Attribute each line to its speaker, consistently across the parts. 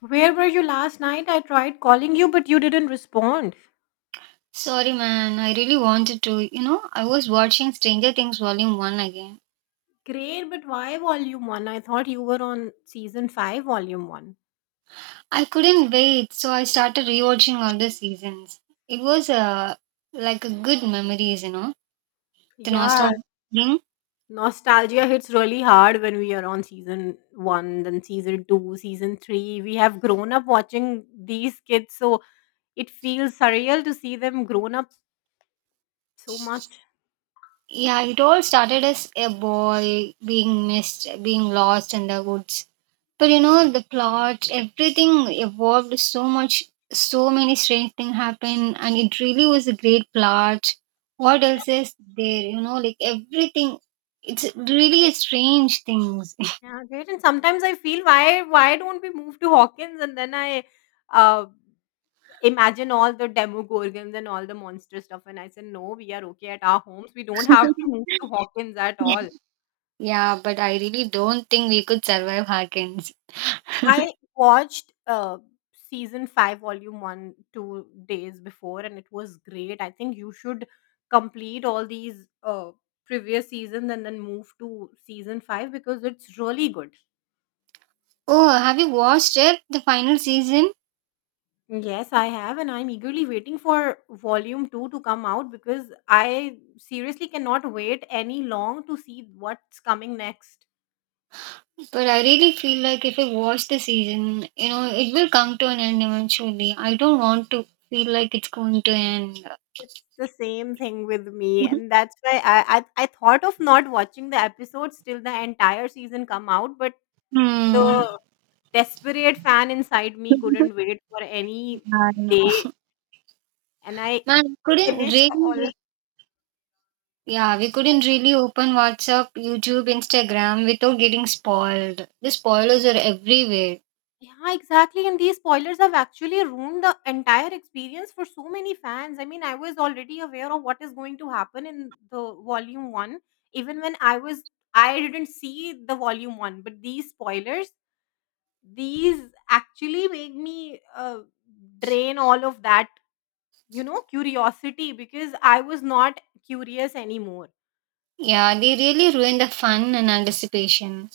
Speaker 1: Where were you last night? I tried calling you, but you didn't respond.
Speaker 2: Sorry, man. I really wanted to. You know, I was watching Stranger Things Volume 1 again.
Speaker 1: Great, but why volume one? I thought you were on season five, volume one.
Speaker 2: I couldn't wait, so I started rewatching all the seasons. It was like a good memories, you know, the
Speaker 1: Yeah,
Speaker 2: nostalgia thing.
Speaker 1: nostalgia hits really hard when we are on season one, then season two, season three. We have grown up watching these kids, so it feels surreal to see them grown up so much.
Speaker 2: Yeah, it all started as a boy being missed, being lost in the woods. But you know, the plot, everything evolved so much, so many strange things happened, and it really was a great plot. What else is there? You know, like everything. It's really a strange things.
Speaker 1: Yeah, great. And sometimes I feel why don't we move to Hawkins? And then I uh Imagine all the demogorgons and all the monster stuff, and I said, "No, we are okay at our homes. We don't have to move to Hawkins at
Speaker 2: Yeah,
Speaker 1: all."
Speaker 2: yeah, but I really don't think we could survive Hawkins.
Speaker 1: I watched season five, volume one, two days before, and it was great. I think you should complete all these previous seasons and then move to season five because it's really good.
Speaker 2: Oh, have you watched it, the final season?
Speaker 1: Yes, I have, and I'm eagerly waiting for volume two to come out because I seriously cannot wait any long to see what's coming next.
Speaker 2: But I really feel like if I watch the season, you know, it will come to an end eventually. I don't want to feel like it's going to end.
Speaker 1: It's the same thing with me, and that's why I thought of not watching the episodes till the entire season come out, but
Speaker 2: Hmm.
Speaker 1: the desperate fan inside me
Speaker 2: I
Speaker 1: couldn't wait for any
Speaker 2: know.
Speaker 1: day, and I
Speaker 2: Man, we couldn't
Speaker 1: finished all.
Speaker 2: really, yeah, we couldn't really open WhatsApp, YouTube, Instagram without getting spoiled. The spoilers are everywhere.
Speaker 1: Yeah, exactly. And these spoilers have actually ruined the entire experience for so many fans. I mean, I was already aware of what is going to happen in the volume one, even when I didn't see the volume one, but these spoilers these actually make me drain all of that curiosity because I was not curious anymore.
Speaker 2: Yeah, they really ruin the fun and anticipation.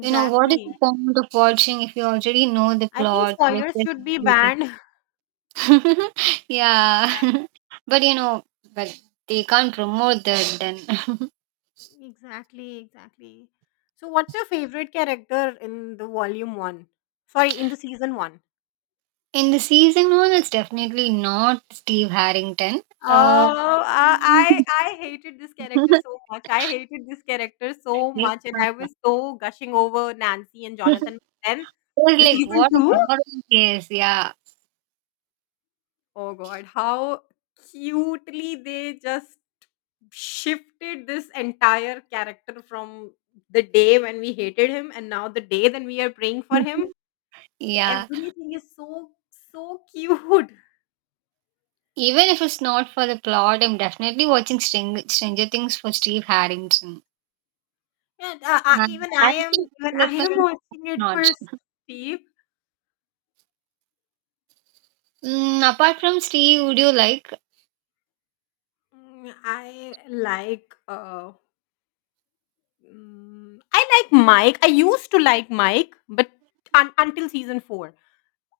Speaker 2: You know, what is the point of watching if you already know the
Speaker 1: I think
Speaker 2: plot? Like,
Speaker 1: spoilers should be
Speaker 2: everything?
Speaker 1: banned.
Speaker 2: Yeah. But but they can't promote that then.
Speaker 1: Exactly, exactly. So what's your favorite character in the volume 1? Sorry, in the season 1.
Speaker 2: In the season one, it's definitely not Steve Harrington. Uh,
Speaker 1: Oh, I hated this character so much. I hated this character so
Speaker 2: it
Speaker 1: much, and I was so gushing over Nancy and Jonathan. But
Speaker 2: was
Speaker 1: then the
Speaker 2: like,
Speaker 1: season
Speaker 2: what a
Speaker 1: two.
Speaker 2: modern case, yeah.
Speaker 1: Oh god, how cutely they just shifted this entire character from the day when we hated him and now the day that we are praying for him.
Speaker 2: Yeah,
Speaker 1: Everything is so so cute.
Speaker 2: even if it's not for the plot, I'm definitely watching Stranger Things for Steve Harrington.
Speaker 1: And I,
Speaker 2: And character
Speaker 1: even I
Speaker 2: development
Speaker 1: am
Speaker 2: is
Speaker 1: watching it
Speaker 2: not.
Speaker 1: for Steve.
Speaker 2: Mm, apart from Steve, would you like?
Speaker 1: Mm, I like Mike. I used to like Mike, but until season four.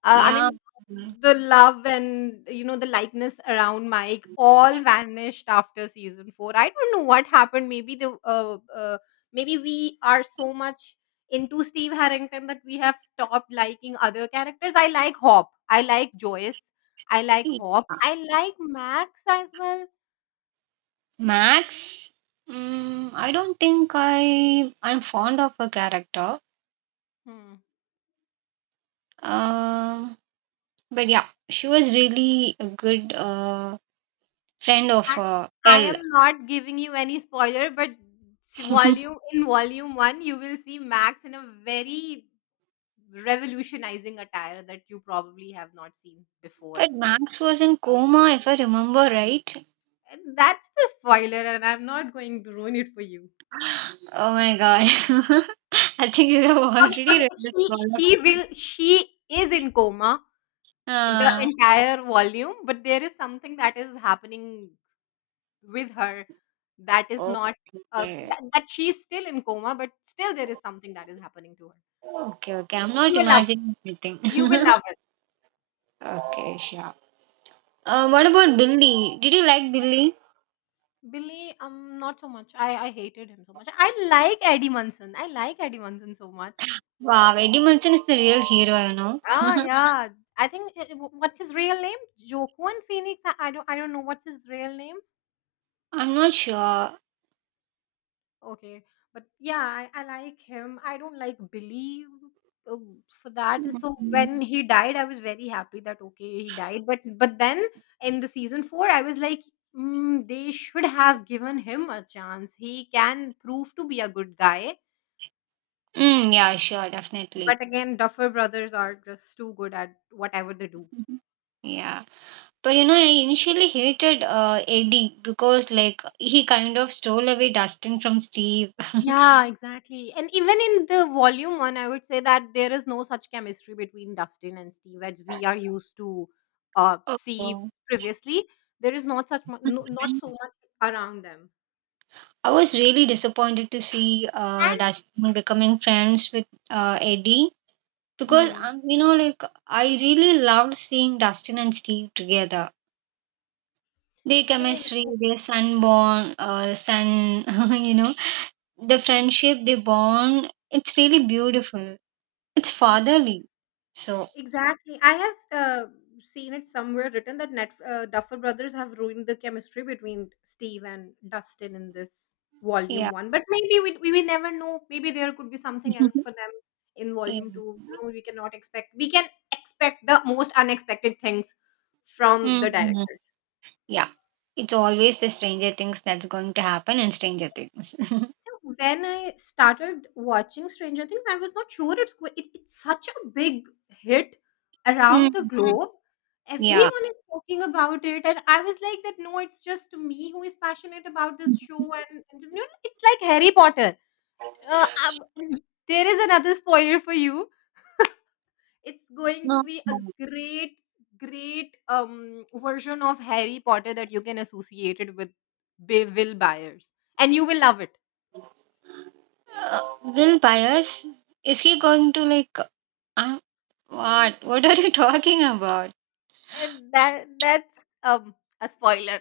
Speaker 1: I
Speaker 2: Yeah.
Speaker 1: mean,
Speaker 2: Mm.
Speaker 1: the love and, you know, the likeness around Mike all vanished after season four. I don't know what happened. Maybe the maybe we are so much into Steve Harrington that we have stopped liking other characters. I like Hop. I like Joyce. I like
Speaker 2: Yeah.
Speaker 1: Hop. I like Max as well.
Speaker 2: Max, mm, I don't think I'm fond of her character.
Speaker 1: Hmm.
Speaker 2: Um, but yeah, she was really a good friend of
Speaker 1: I, I
Speaker 2: L.
Speaker 1: am not giving you any spoiler, but s-
Speaker 2: But
Speaker 1: volume in volume one, you will see Max in a very revolutionizing attire that you probably have not seen before.
Speaker 2: Max was in coma, if I remember right.
Speaker 1: And that's the spoiler, and I'm not going to ruin it for you.
Speaker 2: Oh my god! I think you have
Speaker 1: Okay,
Speaker 2: already
Speaker 1: okay.
Speaker 2: read this
Speaker 1: She
Speaker 2: one.
Speaker 1: she will she is in coma the
Speaker 2: Uh,
Speaker 1: entire volume, but there is something that is happening with her that is not
Speaker 2: okay,
Speaker 1: that she's still in coma, but still there is something that is happening to her.
Speaker 2: okay. I'm not
Speaker 1: You will love it.
Speaker 2: imagining anything.
Speaker 1: You will love it.
Speaker 2: Okay, sure. What about Billy? Did you like Billy?
Speaker 1: Billy, not so much. I hated him so much. I like Eddie Munson. I like Eddie Munson so much.
Speaker 2: Wow, Eddie Munson is the real hero, you know.
Speaker 1: Ah, yeah. I think I- What's his real name? Joaquin Phoenix. I don't know what's his real name.
Speaker 2: I'm not sure.
Speaker 1: Okay, but yeah, I like him. I don't like Billy uh, for that. And so
Speaker 2: Mm,
Speaker 1: when he died, I was very happy that okay he died. But then in the season four, I was like, mm, they should have given him a chance. He can prove to be a good guy.
Speaker 2: Mm, yeah, sure, definitely.
Speaker 1: But again, Duffer Brothers are just too good at whatever they do.
Speaker 2: Mhm. Yeah. But you know, I initially hated Eddie because, like, he kind of stole away Dustin from Steve.
Speaker 1: Yeah, exactly. And even in the volume one, I would say that there is no such chemistry between Dustin and Steve as we are used to see
Speaker 2: Oh.
Speaker 1: previously. There is not such not so much around them.
Speaker 2: I was really disappointed to see
Speaker 1: And
Speaker 2: Dustin becoming friends with Eddie because,
Speaker 1: hmm,
Speaker 2: you know, like, I really loved seeing Dustin and Steve together. The
Speaker 1: same.
Speaker 2: chemistry,
Speaker 1: Same.
Speaker 2: the sun bond, you know, the friendship, the bond, it's really beautiful. It's
Speaker 1: Hmm.
Speaker 2: fatherly. So,
Speaker 1: Exactly. I have seen it somewhere written that Net Duffer Brothers have ruined the chemistry between Steve and Dustin in this volume
Speaker 2: yeah.
Speaker 1: one. But maybe we never know. Maybe there could be something else for them in
Speaker 2: Yeah.
Speaker 1: volume two. You know, we cannot expect. We can expect the most unexpected things from the
Speaker 2: Mm,
Speaker 1: director.
Speaker 2: yeah. It's always the Stranger Things that's going to happen in Stranger Things.
Speaker 1: When I started watching Stranger Things, I was not sure it's such a big hit around
Speaker 2: Mm,
Speaker 1: the globe.
Speaker 2: yeah.
Speaker 1: Everyone is talking about it, and I was like that. No, it's just me who is passionate about this show, and you know, it's like Harry Potter. Uh, um, there is another spoiler for you. It's going to
Speaker 2: No.
Speaker 1: be a
Speaker 2: No.
Speaker 1: great, great version of Harry Potter that you can associate it with Will Byers, and you will love it.
Speaker 2: Will Byers, is he going to like, uh, what? What are you talking about?
Speaker 1: And that's, um, a spoiler.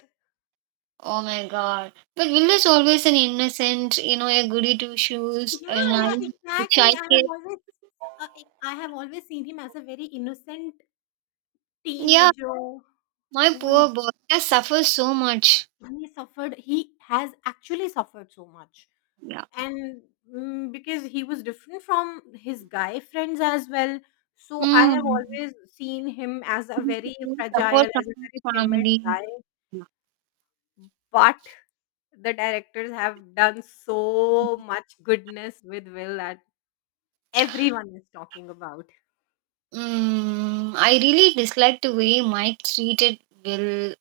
Speaker 2: Oh my god. But Will is always an innocent, you know, a goody two shoes,
Speaker 1: Yeah,
Speaker 2: a
Speaker 1: yeah,
Speaker 2: naive,
Speaker 1: exactly.
Speaker 2: shy
Speaker 1: I have
Speaker 2: kid.
Speaker 1: uh, I have always seen him as a very innocent
Speaker 2: Yeah,
Speaker 1: teenager
Speaker 2: my
Speaker 1: who is-
Speaker 2: poor boy has suffers so much.
Speaker 1: he suffered. He has actually suffered so much,
Speaker 2: Yeah.
Speaker 1: and mm, because he was different from his guy friends as well. So I have
Speaker 2: Mm.
Speaker 1: always seen him as a very fragile,
Speaker 2: Support from
Speaker 1: as a
Speaker 2: his
Speaker 1: very timid guy.
Speaker 2: family.
Speaker 1: But the directors have done so much goodness with Will that everyone is talking about.
Speaker 2: Mm, I really dislike the way Mike treated Will.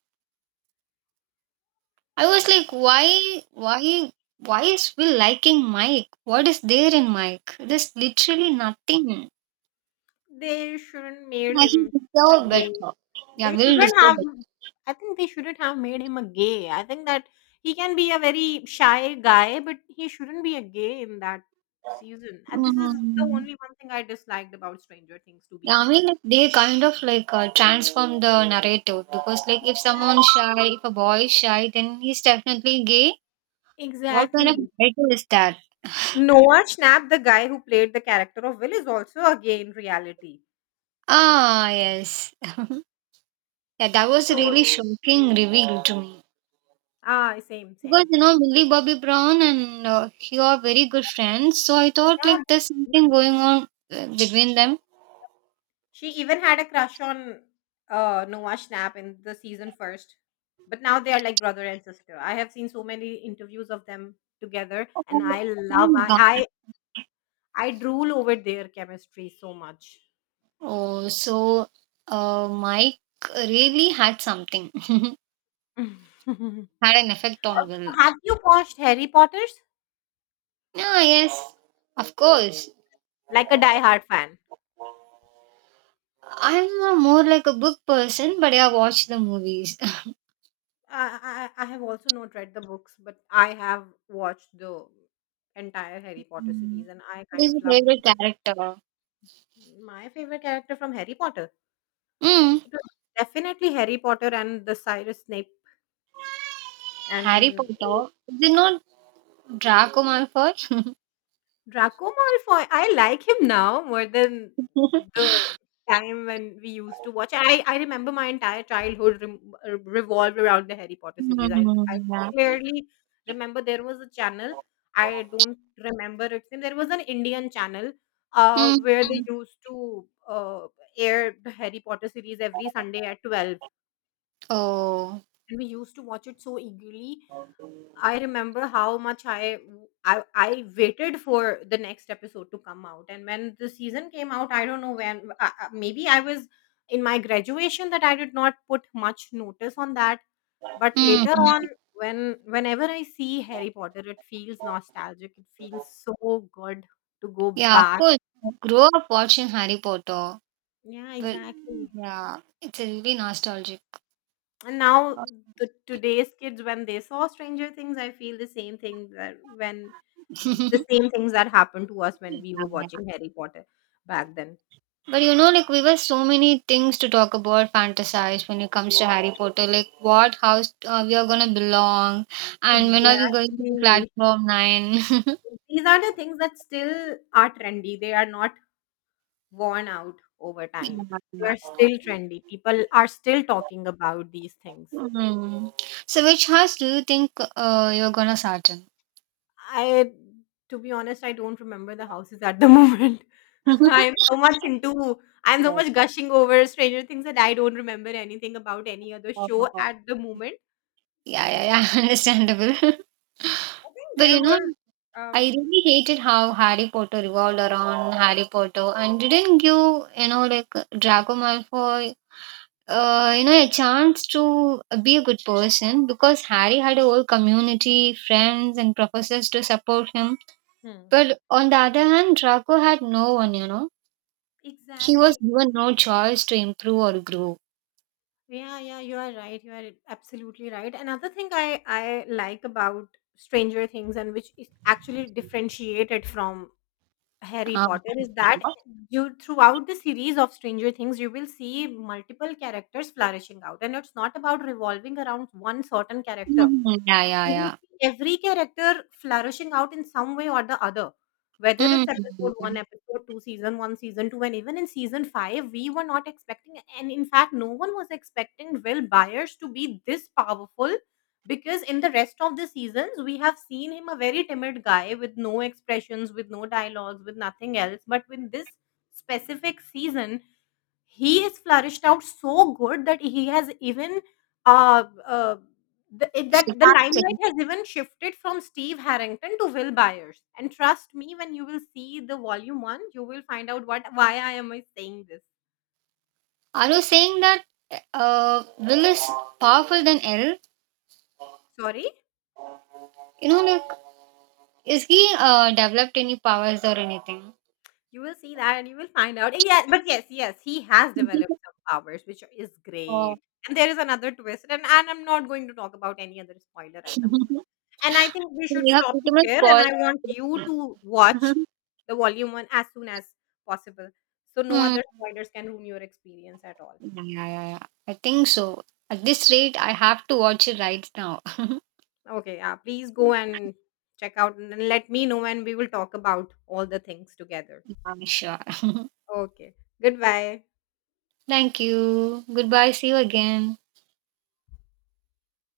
Speaker 2: I was like, why is Will liking Mike? What is there in Mike? There's literally nothing.
Speaker 1: They shouldn't made
Speaker 2: Yeah, he
Speaker 1: him a
Speaker 2: deserved
Speaker 1: gay.
Speaker 2: better. Yeah,
Speaker 1: They
Speaker 2: Will
Speaker 1: shouldn't
Speaker 2: deserved
Speaker 1: have.
Speaker 2: better.
Speaker 1: I think they shouldn't have made him a gay. I think that he can be a very shy guy, but he shouldn't be a gay in that season. And this is the
Speaker 2: Mm.
Speaker 1: only one thing I disliked about Stranger Things, to be
Speaker 2: Yeah, I mean,
Speaker 1: honest.
Speaker 2: like, they kind of like transform the narrative because, like, if
Speaker 1: Exactly.
Speaker 2: someone's shy, if a boy is shy, then he's definitely gay. What kind of
Speaker 1: Exactly.
Speaker 2: narrative is that?
Speaker 1: Noah Schnapp, the guy who played the character of Will, is also a gay in reality.
Speaker 2: Ah, yes. Yeah, that was a
Speaker 1: So,
Speaker 2: really shocking reveal to me.
Speaker 1: ah, same,
Speaker 2: Because,
Speaker 1: same.
Speaker 2: you know, Millie Bobby Brown and he are very good friends. So I thought, like, there's
Speaker 1: Yeah.
Speaker 2: something going on between them.
Speaker 1: She even had a crush on Noah Schnapp in the season first. But now they are like brother and sister. I have seen so many interviews of them together,
Speaker 2: Oh,
Speaker 1: and I love.
Speaker 2: my God.
Speaker 1: I drool over their chemistry so much.
Speaker 2: Oh, so Mike really had something,
Speaker 1: Have
Speaker 2: had an effect on Will.
Speaker 1: you watched Harry Potter's?
Speaker 2: Yeah, yes, of course.
Speaker 1: Like a diehard fan.
Speaker 2: I'm a more like a book person, but I watch the movies.
Speaker 1: I have also not read the books, but I have watched the entire Harry Potter series,
Speaker 2: Mm.
Speaker 1: and I
Speaker 2: Who
Speaker 1: kind
Speaker 2: is
Speaker 1: of
Speaker 2: your
Speaker 1: loved it.
Speaker 2: favorite
Speaker 1: But
Speaker 2: character?
Speaker 1: my favorite character from Harry Potter?
Speaker 2: Mm.
Speaker 1: Definitely Harry Potter and the Cyrus Snape
Speaker 2: Harry
Speaker 1: and
Speaker 2: Potter. Is it not Draco Malfoy?
Speaker 1: Draco Malfoy. I like him now more than the time when we used to watch. I remember my entire childhood revolved around the Harry Potter series. I
Speaker 2: Mm, yeah.
Speaker 1: clearly remember there was a channel. I don't remember its name. There was an Indian channel
Speaker 2: Mm.
Speaker 1: where they used to air the Harry Potter series every Sunday at 12.
Speaker 2: Oh.
Speaker 1: And we used to watch it so eagerly. I remember how much I waited for the next episode to come out, and when the season came out, I don't know when. Maybe I was in my graduation that I did not put much notice on that. But later
Speaker 2: Mm.
Speaker 1: on, whenever I see Harry Potter, it feels nostalgic. It feels so good to go
Speaker 2: Yeah, of
Speaker 1: back.
Speaker 2: course. Grow up watching Harry Potter.
Speaker 1: Yeah,
Speaker 2: But
Speaker 1: exactly.
Speaker 2: yeah, it's a really nostalgic.
Speaker 1: And now the today's kids, when they saw Stranger Things, I feel the same things that happened to us when we were
Speaker 2: Yeah.
Speaker 1: watching Harry Potter back then.
Speaker 2: But you know, like we were so many things to talk about, fantasize when it comes to Harry Potter. Like what house we are gonna belong, and when are we going to
Speaker 1: Exactly.
Speaker 2: Platform 9?
Speaker 1: These are the things that still are trendy. They are not worn out over time. They
Speaker 2: Yeah.
Speaker 1: are still trendy. People are still talking about these things.
Speaker 2: Hmm. So which house do you think you're gonna start in?
Speaker 1: I To be honest, I don't remember the houses at the moment. I am so much into I am so
Speaker 2: Yeah,
Speaker 1: much gushing over Stranger Things that I don't remember anything about any other show at the moment.
Speaker 2: yeah, yeah. Understandable.
Speaker 1: I think
Speaker 2: But
Speaker 1: there
Speaker 2: you know,
Speaker 1: was
Speaker 2: I
Speaker 1: um
Speaker 2: really hated how Harry Potter revolved around Harry Potter and didn't give, you know, like Draco Malfoy, you know, a chance to be a good person because Harry had a whole community, friends, and professors to support him.
Speaker 1: Hmm.
Speaker 2: But on the other hand, Draco had no one, you know. He was
Speaker 1: Exactly.
Speaker 2: given no choice to improve or grow.
Speaker 1: Yeah, yeah, you are right. You are absolutely right. Another thing I like about Stranger Things and which is actually differentiated from Harry
Speaker 2: Um,
Speaker 1: Potter is that you throughout the series of Stranger Things you will see multiple characters flourishing out and it's not about revolving around one certain character.
Speaker 2: Mm, yeah, yeah,
Speaker 1: You will
Speaker 2: yeah.
Speaker 1: see every character flourishing out in some way or the other. Whether it's episode
Speaker 2: Mm.
Speaker 1: one, episode two, season one, season two, and even in season five, we were not expecting, and in fact, no one was expecting Will Byers to be this powerful because in the rest of the seasons, we have seen him a very timid guy with no expressions, with no dialogues, with nothing else. But with this specific season, he has flourished out so good that he has even uh, uh, the, it-
Speaker 2: So,
Speaker 1: that the limelight has even shifted from Steve Harrington to Will Byers. And trust me, when you will see the volume one, you will find out what why I am I saying this.
Speaker 2: I was saying that Will is powerful than L.
Speaker 1: Sorry.
Speaker 2: You know, like, is he developed any powers or anything?
Speaker 1: You will see that and you will find out. Yeah, but yes, yes, he has developed some powers, which is
Speaker 2: Oh,
Speaker 1: great. And there is another twist, and I'm not going to talk about any other spoiler at the moment. And I think we
Speaker 2: so
Speaker 1: should
Speaker 2: you have
Speaker 1: stop
Speaker 2: pretty
Speaker 1: it
Speaker 2: much
Speaker 1: here. And
Speaker 2: spoiled.
Speaker 1: I want you to watch the volume one as soon as possible. So no
Speaker 2: Mm.
Speaker 1: other spoilers can ruin your experience at all.
Speaker 2: Yeah, yeah, yeah. I think so. At this rate, I have to watch it right now.
Speaker 1: Okay, yeah. Please go and check out and let me know and we will talk about all the things together.
Speaker 2: I'm sure.
Speaker 1: Okay. Goodbye.
Speaker 2: Thank you. Goodbye. See you again.